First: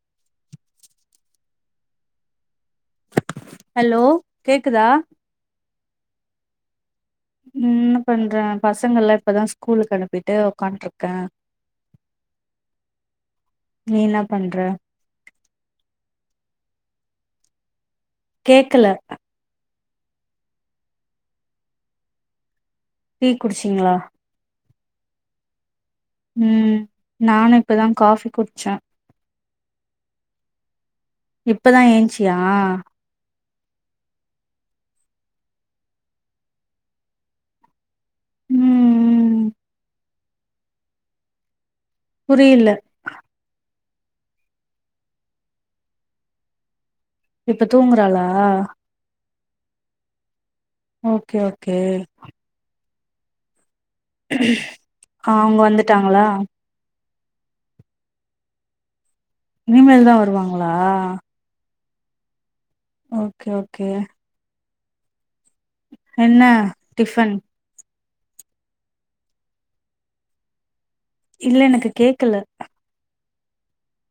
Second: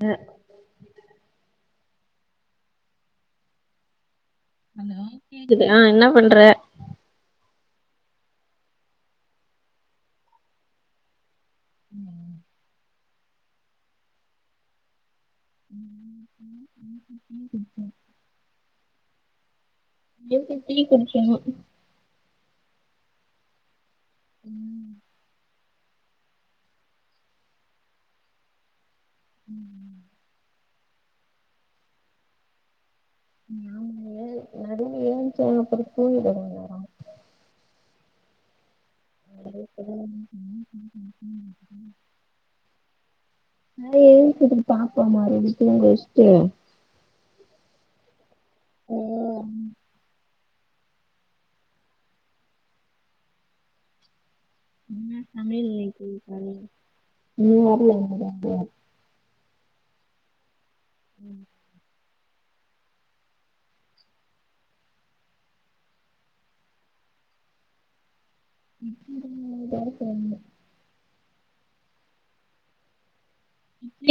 அ hello கேக்குதா hello கேக்குது அ என்ன பண்ற என்ன பண்ற பசங்கள்ல இப்பதா ஸ்கூலுக்கு அனுப்பிட்டு உக்காண்ட்ருக்க நீ என்ன பண்ற உம்ஹும்உம் சிஸ்டர் கேக்கல என்ச்சி டீ குடிச்சிர்னு டீ குடிச்சிங்ளா உம் ம் நானு இப்பதா காஃபி குடிச்ச இப்பதா ஏன்ச்சியா போன அப்பறோ தூங்கிட்ட வேர ம் ம் [unintelligible] [unintelligible] புரியில நா என்ச்சிட்டு பாப்பமாறு என்ன தூங்க வச்சிட்டு இப்ப தூங்குறாளா ஓகே ஓகே உம் என்ன சமையல் [unintelligible] நீ வர்ல இங்க பாத்தியா இனிமேல் தா வருவாங்களா ஓகே ஓகே என்ன டிஃபன் [inaudible] இல்ல எனக்கு கேக்கல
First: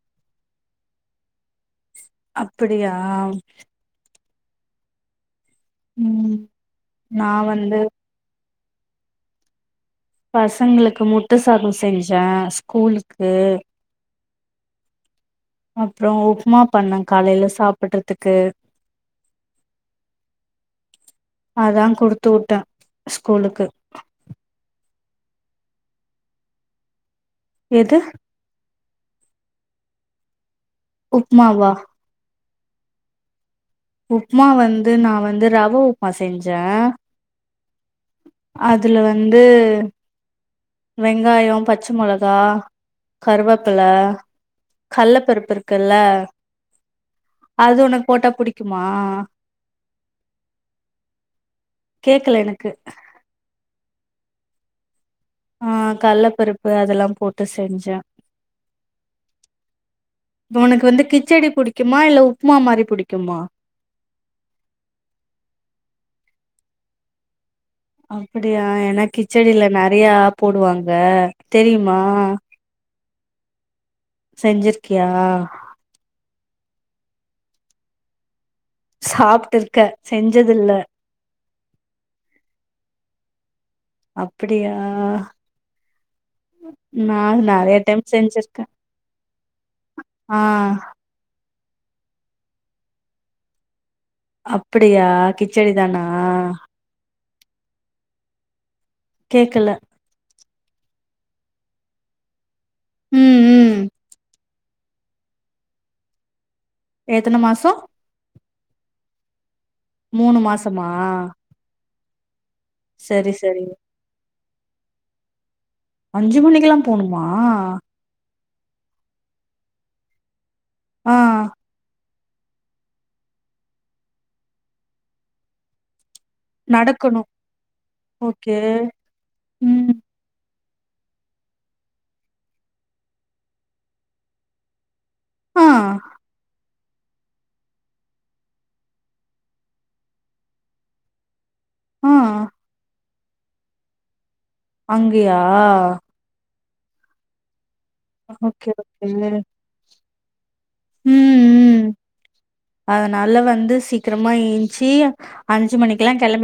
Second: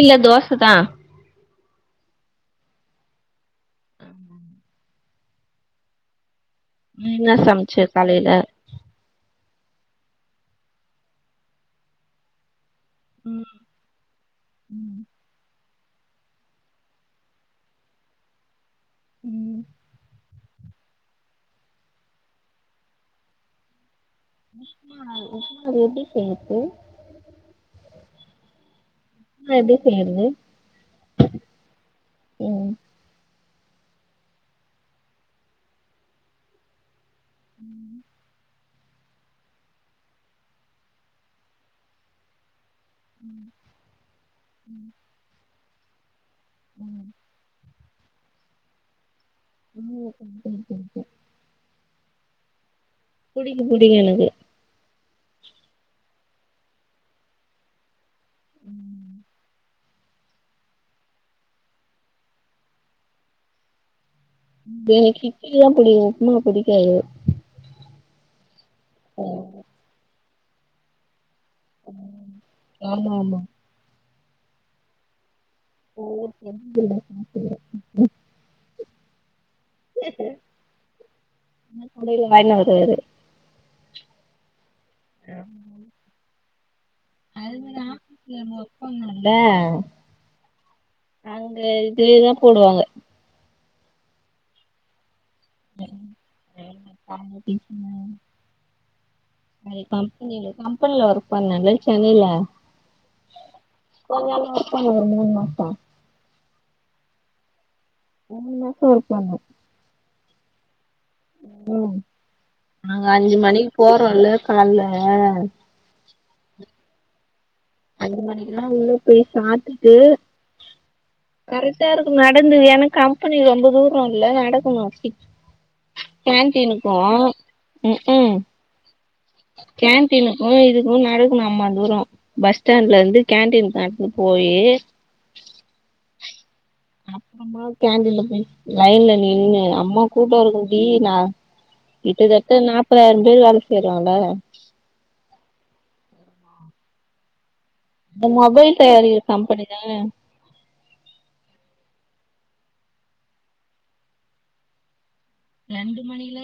இல்ல தோசதா அப்புடியா [inaudible] ம் நீ நா என்ன வந்து சமைச்ச காலேல பசங்களுக்கு முட்ட சாத செஞ்ச ஸ்கூலுக்கு ம் [inaudible] அப்றோ உப்புமா பண்ண காலேல சாப்பட்றதுக்கு ம் அதா குடுத்துவுட்ட ஸ்கூலுக்கு [unintelligible] அது எப்டி செய்யர்த்து எது உப்புமா எப்டி செய்யறது உப்மாவா ம் உப்மா வந்து நா வந்து ரவா உப்மா செஞ்சே ம் அதுல வந்து வெங்காயொ பச்ச மொளகா கருவப்பில கட்லப்பருப்பு இருக் க்குல்ல ம் அது ஒனக்கு போட்டா புடிக்குமா ம் [unintelligible] கேக்கல எனக்கு புடிக்கு புடிக்கு எனக்கு அ கட்லப்பருப்பு அதெல்லா போட்டு செஞ்சே ம் இப்ப ஒனக்கு வந்து கிச்சடி புடிக்குமா இல்ல உப்மா மாரி புடிக்குமா எனக்கு கிச்சடி தா புடிக்கு உப்மா புடிக்காது அப்புடியா ஏன்னா கிச்சடில நெறயா போடுவாங்க தெரியுமா ஆமா ஆமா செஞ்சுருக்கியா அவ்ளவா செஞ்சதுல்ல [inaudible] சாப்ட்டு இருக்க செஞ்சது இல்ல அ குடையில வாங்கினு வருவாரு அப்புடியா நான் அது நெறைய மாரி டைம் ஆபீஸ்ல நம்ம செஞ்சுருக்கே ஒர்க் பண்ணோல்ல ஆ அங்க இதுவே தா போடுவாங்க அப்புடியா கிச்சடி தானா ஆமா [unintelligible] கேக்கல கம்பெனில கம்பெனில ஒர்க் பண்ணேல சென்னைல ம் ம் அமா ஒரு ரெண்டு மூனு மாசொ எத்தன மாசொ [inaudible] மாசொ ஒர்க் பண்ணே மூனு மாசமா ம் நாங்க சரி அஞ்சு சரி மணிக்கு போறோல்ல கால்ல அஞ்சு மணிக்குல்லா போணுமா அஞ்சு மணிக்குலா உள்ள போய் சாப்டுட்டு ஆ கரெக்டா இருக்கு நடந்து ஏன்னா கம்பெனி ரொம்ப தூரல்ல நடக்கணு கேண்டீனுக் போவோ நடக்கணு ம் க்கு [unintelligible] ம் கேண் டீனுக்கு இதுக்கு நடக்கணு அம்மாந் தூரொ பஸ் ஸ்டாண்ட்ல இருந்து கேண்டீன்க் நடந்து போயி ஆ அப்றமா கேண்டின்ல போயி லைன்ல நின்னு அம்மா கூட்டு வறதுக்குடி நா ஆ கிட்டத்தட்ட நாற்பாதாயிரோ பேர் வேல செய்யுங்ளா அங்கையா இந்த ஓகே மொபைல் ஓகே தயாரிக்கிற கம்பெனி தானே ம் ம் அதனால வந்து சீக்கிரமா ஏஞ்சு ரெண்டு மணில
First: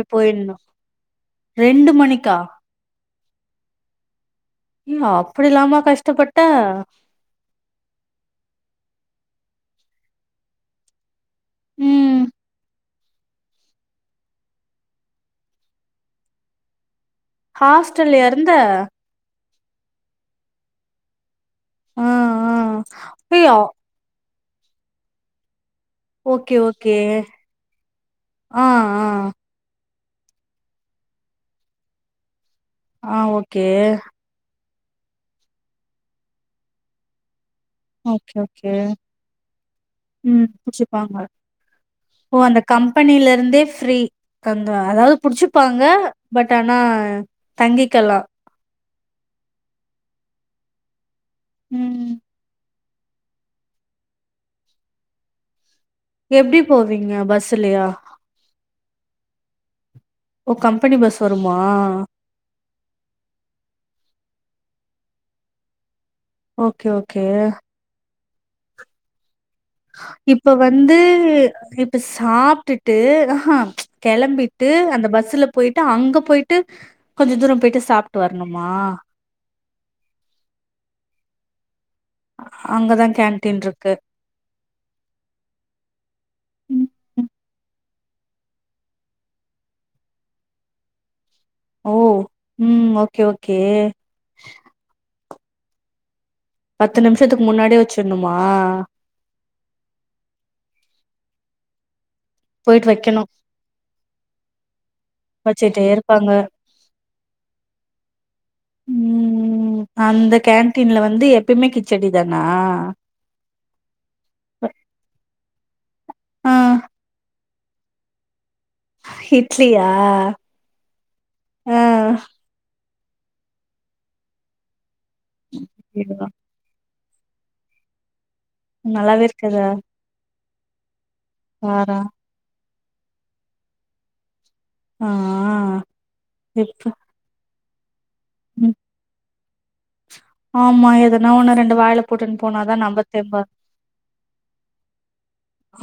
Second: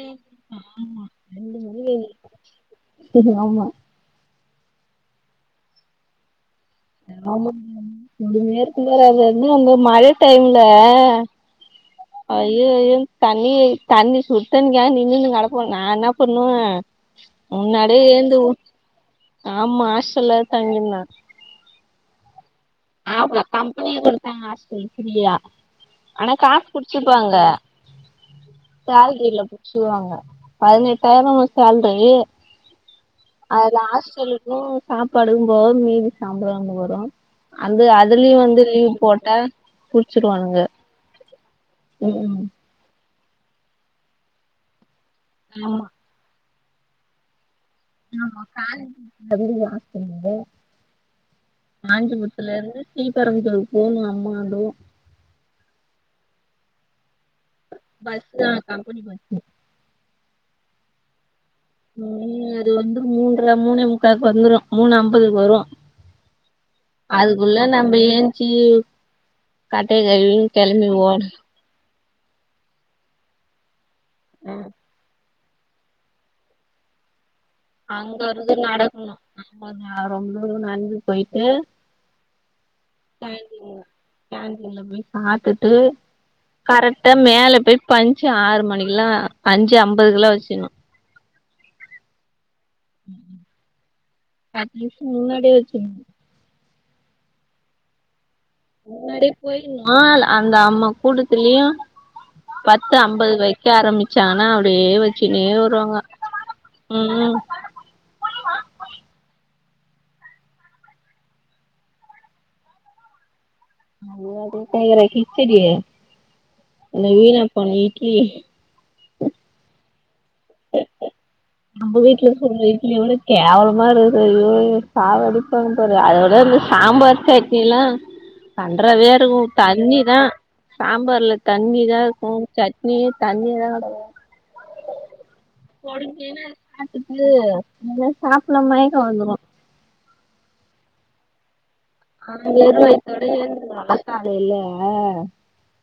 ஆமா ரெண்டு மணில இருக்கு செரி ஆமா ம் அப்டிலாமா கஷ்டப்பட்ட ஆமா நேருக்கு நேராவே இன்னியு அந்த மழ டைம்ல ம் ஐயோ ஐயோ தண்ணிய தண்ணி சுத் தண்ணிக்கா நின்ணுனு கெடப்போ நா என்ன பண்ணுவே முன்னாடியே ஹாஸ்டல்ல எழுது இருந்த ஆமா ஹாஸ்டல்லதா தங்கி இருந்த ஆ ஆ ஆ அப்டியா கம்பெனியே குடுப்பாங்க ஹஸ்டல் ஃப்ரீயா ஆனா ஓகே காசு ஓகே புட்சிப்பாங்க ஆ ஆ சேலரில புடுச்சிடுவாங்க பதினெட்டாயிரோ சேல்ரி ஆ ஓகே அதுல ஹாஸ்டலுக்கு சாப்பாடுக்கு போக மீதி சம்பளோ வரு அந்த அதுலயு ஓகே வந்து ஓகே லீவ் போட்டா புடிச்சிடுவானுங்க வாங்க ஓ அந்த கம்பெனில இருந்தே ஃபிரி தந்துருவாங்க அதாது புடிச்சிப்பாங்க ஆமா பட் ஆனா தங்கை ஆமா காஞ் அந்த பில்டிங்கிலேயே ஹாஸ்டலுக்கு இருக்குது ம் காஞ்சிபுர அதுல இருந்து ஸ்ரீ பெருமந்தூர் போணு அம்மாதூரோ எப்டி போவீங்க பஸ்லையா பஸ் தா கம்பெனி பஸ்சு ஓ கம்பெனி பஸ் வருமா ம் அது வந்து மூன்ற மூணே முக்காவுக்கு வந்துரு மூணு ஐம்பதுக்கு வரு ஓகே ஓகே அதுக்குள்ள நம்ம ஏஞ்சி கட்டைய இப்ப கழுவின்னு கெளம்பி வந்து ஓடனு இப் சாப்டுட்டு ஆ ஹா கெளம்பிட்டு அந்த பஸ்ல போயிட்டு அங்க போயிட்டு கொஞ்ச தூர போயிட்டு சாப்டு வரணுமா ஆமா நா ரொம்ப தூரோ நடந்து போயிட்டு அங்கதா கேன்டீன் சாப்டுவே இருக்கு கேண்டின்ல போயி சாப்டுட்டு ம். கரெக்டா ம். மேலே போயி பஞ்சி ஆறு மணிக்கெல்லா அஞ்சு ஐம்பதுக்கெல்லா வெச்சிட்ணு ஓ ம் ஓகே ஓகே பத்து நிமிஷோ முன்னாடியே வெச்சிட்னு பத்து நிமிஷத்துக்கு முன்னாடியே வெச்சிட்ணுமா முன்னாடியே போயிட்னு அந்த அம்மா கூட்டத்துலயு போயிட்டு பத்து வைக்கணு ஐம்பதுக்கு வெக்க ஆரம்பிச்சாங்னா அப்டியே வெச்சினே வச்சுட்டே வருவாங்க இருப்பாங்க ம் ம் ம் ம் அந்த கேன்டீன்ல வந்து எப்பயுமே கிச்சடி தானா ஐயோ அது ஏயே கேக்குற கிச்சடி ஆ இந்த விணா போன இட்லி இட்லியா ஆ நம்ம வீட்ல சுட்ற இட்லியோட கேவலமா இருக்குது ஐயோ சாவடிப் குடுப்பாங்கு பாரு ஐயோ! அதோட அந்து சாம்பார் சட்னி எல்லா கண்றாவியா நல்லாவே இருக்கு இருக்காதா தண்ணி நா சாம்பார்ல தண்ணி காரோ தா இருக்கு சட்னில தண்ணி தா இருக்கு ஆ ஆ கொடுக்கைல சாப்ட்டுட்டு சாப்பல்ல ம் மயக்கொ வந்துரு ஆமா எதனா ஒன்னு ரெண்டு வாய்ல ஆ வெறும் வய்த்தோடு எழுந்துருவ காலேல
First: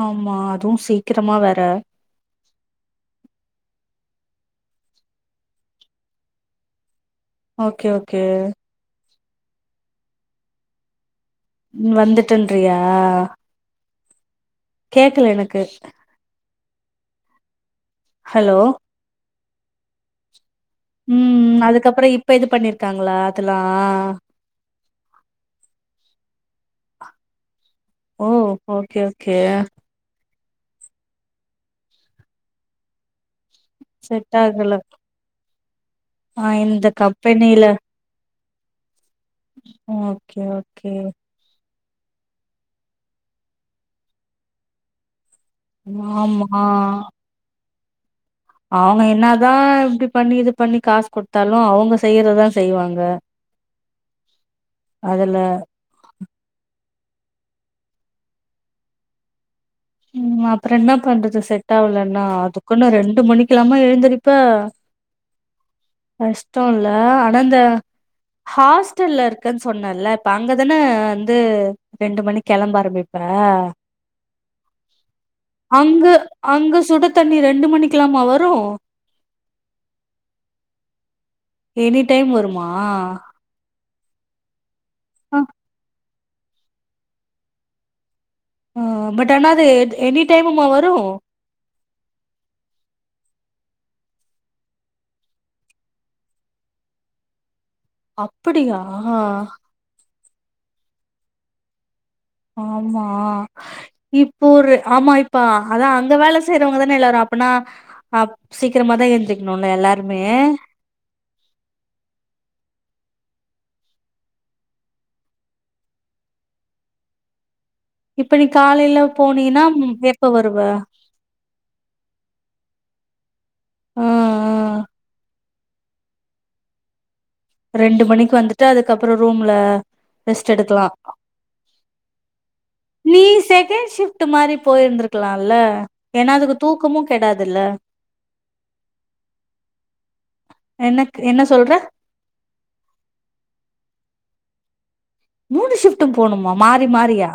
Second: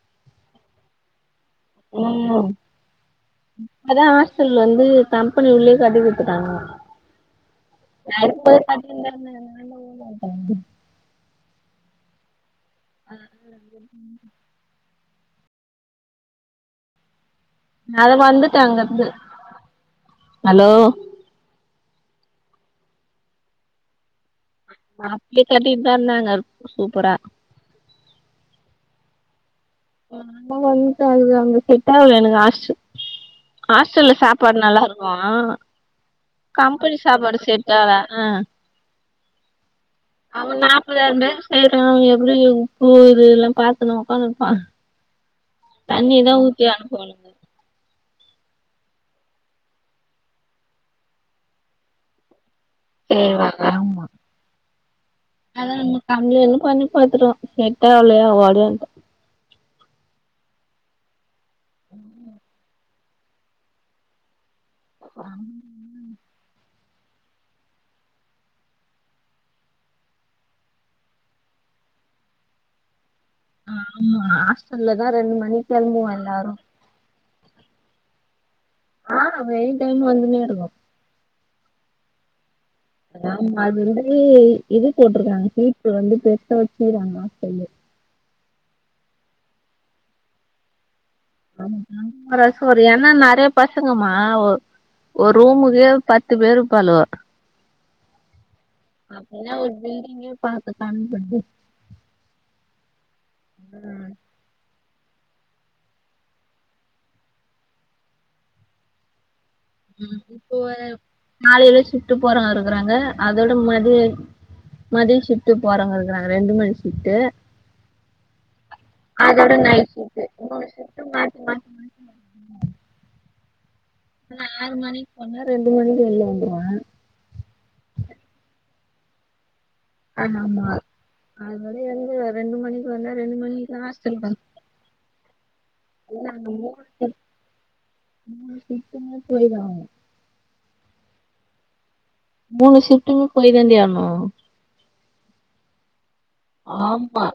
ஆமா அது சீக்கரமா வேற ஆமா அதா ஹாஸ்டல்ல வந்து கம்பனி உள்ளயே கட்டி குடுத்துட்டாங்க ஓகே ஓகே நடுத்தர கட்டிருந்தாங்க [unintelligible] ம் வந்துட்டன்றயா கேக்கல எனக்கு அத ஹலோ வந்துட்டே அங்க இருந்து ஹலோ ம் அதுக்கப்பறோ இப்ப இது பண்ணிருக்காங்களா அதெல்லா அப்பிடி கட்டிட்டு தா இருந்தாங்க சூப்பரா ஓ ஓகே ஓகே நம்ம வந்துட்ட அங்க இருந்து அந்த செட் ஆகல எனக்கு ஹாஸ் ஹாஸ்டல்ல செட் சாப்பாடு ஆகல நல்லா இருக்கும் வா ஆ இந்த கம்பனி சாப்பாடு கம்பெனில செட் ஆல அ ஓகே அவன் ஓகே நாற்பதா இருந்து ச ந எப்பிடி உப்பு இது இது எல்லா பாத்தனு இருப்பா தண்ணி தா ஆமா ஊத்தி அனுப்பனு அவங்க என்னதா இப்பிடி பண்ணி இது பண்ணி காசு குடுத்தாலு அவங்க செய்யறதா செய்வாங்க ஏ வாக அதுல ம்ம கம்லன்னு பண்ணி பாத்துட்டோ செட்டா ஆவலையா ஓடியாந்துட்டே ம் அப்பறோ என்ன பண்றது செட் ஆவலன்னா அதுக்குன்னு ரெண்டு மணிக்கெல்லாம எழுந்திரிப்ப கஷ்டோ இல்ல ஆனா இந்த ஹாஸ்டல்ல இருக்கென்னு சொன்னேல இப்ப அங்கதான வந்து ரெண்டு மணிக் கெளம்ப ஆரம்பிப் ம் ஆமா ஹாஸ்டல்ல தா ரெண்டு மணிக்கு அங்க கெளம்புவோ எல்லாரு அங்க சுடு தண்ணி ரெண்டு மணிக்கெலாமா வரு ஆ மெய்ன் டைம்ல வந்துன்னே இருக்கு எனி டைம் வருமா ஆமா அது வந்து இ இ இ இ இது போட்டு அ இருக்குறாங்க ஹீட்டரு வந்து பெருசா வெச்சுறாங்க சொல்லு ம் பட் ஆனா அது எனி டைமுமா வரு ச எனா நறையா பசங்கமா ஒ ஒரு ரூமுகே பத்து பேரு இருப்பாலுவோ அப்புடியா அப்பிடின்னா ஒரு பில்டிங்கே பாத்து கணக் பண்ணிக்கோ ஆமா இப் போ ஒரு ஆமா இப்ப அதா அந்த வேல செய்றவங்கதான எல்லாரு அப்பனா அப் சீக்கரமாதா எந்திர்க்கணுல எல்லாருமே காலேல ஷிஃப்ட்டு போறாங்க இருக்கறாங்க அதோட மதிய மதிய ஷிஃப்ட்டு போறவங்க இருக்கறாங்க ரெண்டு மணி ஷிஃப்ட்டு இப்ப நீ காலேல போனீய்னா எப்ப வருவ மத் மத் ஆ இப்பெல்லா ஆ ஆறு மணிக்கு போனா ரெண்டு மணிக்கு வெளில வந்துருவ ரெண்டு மணிக்கு வந்துட்டு அதுக்கப்றோ ரூம்ல ரெஸ்ட் எடுக்லா அதனாலே வந்து ரெண்டு மணிக்கு வந்தா ரெண்டு மணிக்குதா [unintelligible] ட்டு மாரி போய்ருந்துருக்கலால்ல ஏன்னா அதுக்கு தூக்கமு கெடாதுல்ல மூனு ஷிப்ட்டுமே போய்ரு எனக்கு என்ன சொல்ற மூணு ஷிப்டுமே போய் தாண்டி ஆகணு மூணு ஷிப்ட்டும் போணுமா மாறி ஆமா மாறியா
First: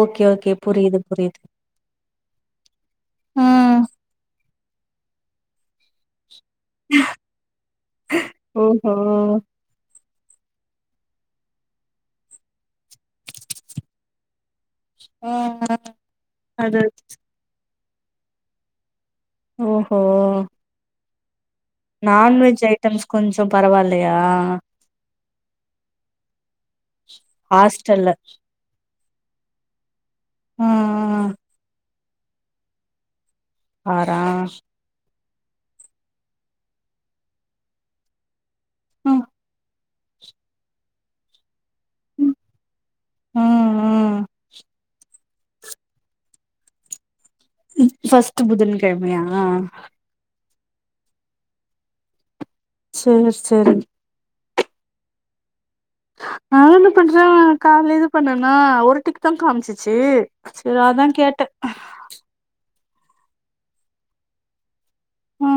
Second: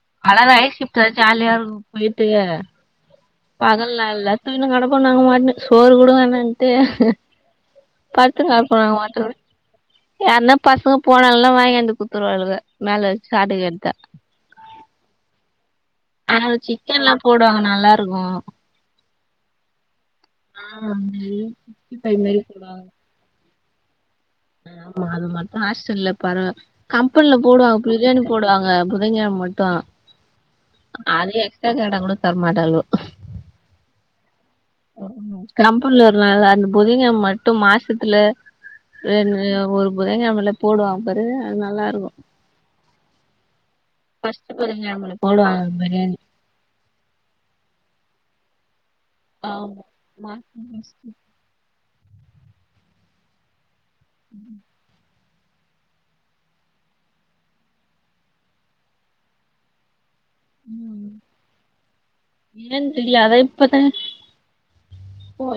ஓகே ஓகே [unintelligible] புரியுது ஷிப்ட்டு புரியுது ஜாலியா இருக்கு போய்ட்டு ஆ பகல்லல்ல சீனு நடப்போ நாங்க ஒன்னு சோறு கூட வேனாட் ட்டு படுத்துங்க அப்பா ஓஹோ [unintelligible] யார்னா பசங்க போனாங்கல்ல வாங்கியாந்து குத்துருவாளுக மேல வெச்சி ஆட்டு கரி எத்தா ம் ம் ஆனாலு சிக்கன்லா போடுவாங்க நல்லாருக்கு ஓஹோ ஆ அஞ்சு நான்வெஜ் ஐட்டம்ஸ் கொஞ்சோ பரவால்லயா ஆமா அது மட்டு ஹாஸ்டல்ல பரவா கம்பெனில்ல போடுவாங்க ஹாஸ்டல்ல பிரியாணி போடுவாங்க பிள்ளைங்க மட்டு ஆ ஆ அது எக்ஸ்ட்ரா கேட்டா கூட தரமாட்டாலுவ ஆறா கம்பெனில ஒரு நாள் அந்த புதிங்க மட்டு மாசத்துல ம் என்க்கு ஒரு புதன்கெழமல போடுவாங்க பாரு அது நல்லாருக்கு ம் ம் ஃபஸ்ட் புதன்கிழமல போடுவாங்க பிரியாணி ம் ஃபஸ்ட் புதன் கெழமையா ஆமா மாசம் ஃபர்ஸ்ட்டு சோ [unintelligible] ம் நா என்ன பண்ற காலைல பண்ணேன்னா ஒருதிக்குதா காம்சிச்சு சேரி அதா கேட்ட ஏன் தெரியாது இப்பத்தா ஆ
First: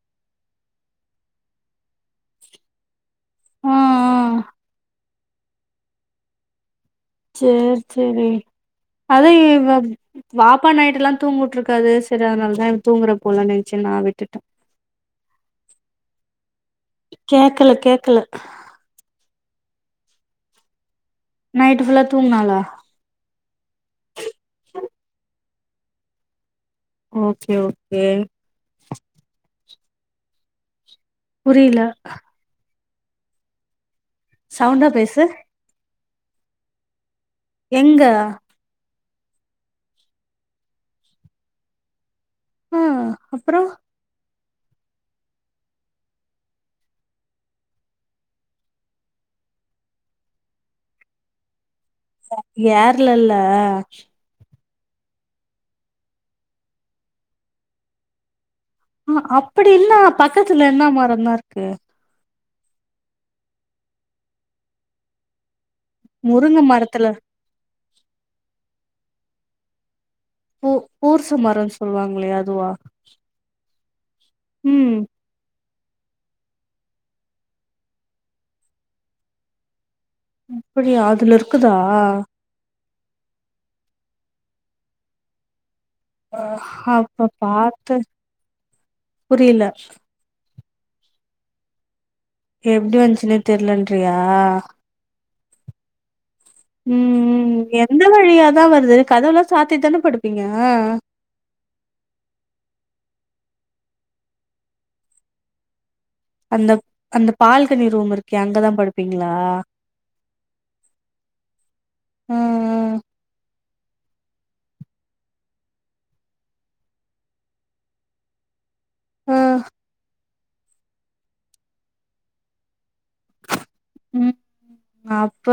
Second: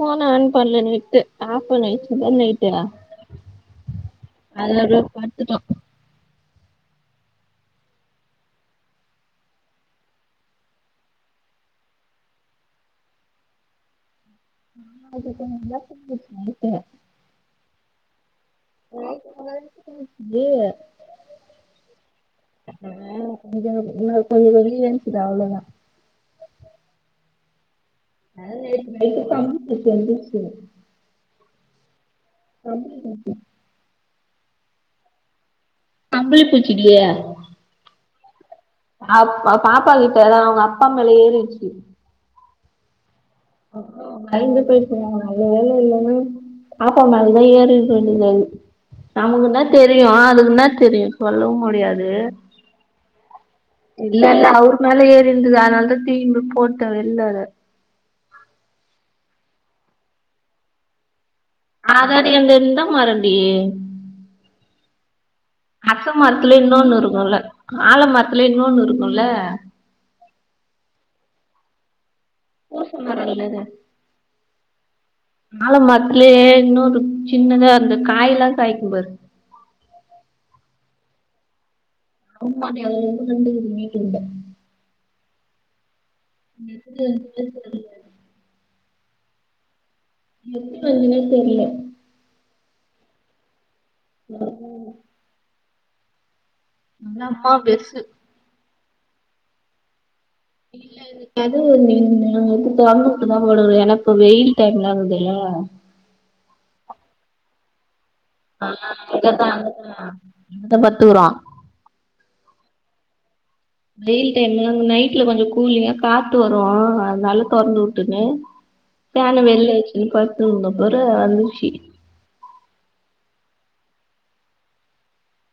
போன் ஆன் பண்ல நெட்டு ஆப் பண்ணி வெச்சதா நைட்டு ஆ ஆ அதெல்லா பத்துட்டோ சேரி சேரி அது [unintelligible] பாப்பா நைட்டு எல்லாம் தூங்வுட்ருக்காது சேரி அதனாலதா தூங்கற போல நென்ச்சு நா விட்டுட்ட ஆ நான் [inaudible] படுத்த கேக்கல கேக்கல [inaudible] அது நைட் ஃபுல்லா தூங்குனாளா [unintelligible] எந்துருச்சுடா அவ்ளோதா ஓகே ஓகே ஆ நேத்து நைட்டு கம்பு செஞ்சிச்சு புரில அம்புலி செஞ்ச சவுண்டா பேசு கம்பளி பூச்சடியா எங்க அ பாப்பா கிட்டதா அவங்க அப்பா மேல ஏறிச்சு ம் அப்பறம் ஐந்து போயி இருந்தாங்கங்க நல்ல வேல இல்லன்னா பாப்பா மேலதா ஏறி இருந்தது நமக்குன்னா தெரியும் அதுக்குன்ன தெரியும் சொல்லவும் முடியாது ஏர் இல்லல இல்ல இல்ல அவர் மேல ஏறி இருந்து அதனால தா தூக்கி போட்ட வெளில ஆ அப்படின்னா பக்கத்துல என்ன மரம்தான் இருக்கு அதாவாது இந்த மரம் டி அரச முருங்க மரத்துலய இன்னொன்னு மரத்துல இருக்குல்ல ஆல மரத்துல இன்னொன்னு இருக்குல்ல பூ பூசு மரன்னு சொல்லுவாங்களையா அதுவா மரம் இல்லங்க ம் ஆல மரத்துலே இன்னோரு சின்னதா இந்த காய்லா காய்க்கும்பாரு அப்படியா அதுலருக்குதா ஆமான்டி அதுலஒன்னு ரெண்டு [inaudible] அ அப்ப பாத்து புரில எப்டி வஞ்சினே தெர்ல எப்டி வஞ்ச்சுனே தெர்லன்றியா ம் நல்லா அம்மா ம் பெருசு எந்த வழியாதா வருது கதவலா சாத்திதான படுப் இல்ல கதவு மெய்ன் தொறந்து போட்டு தா படுக்கறது எனா இப்ப வெயில் டைம்லாருக்குதுல்ல அந்தப் அந்த பால்கனி ரூம்ருக் அங்கதா ஆ படுப்பீங்களா அங்கதா அங்கதா அங்கதா பத்துக்குறோ ஆ வெயில் டைம்ல நைட்ல கொஞ்ச கூலிங்கா காத்து வரும் அதுனால தொறந்து உட்டுட்டே ஆ ஆ ஃபேன வெள்ள வச்சுகினு படுத்துந்தம்பரு வந்துச்சி ம் அப்ப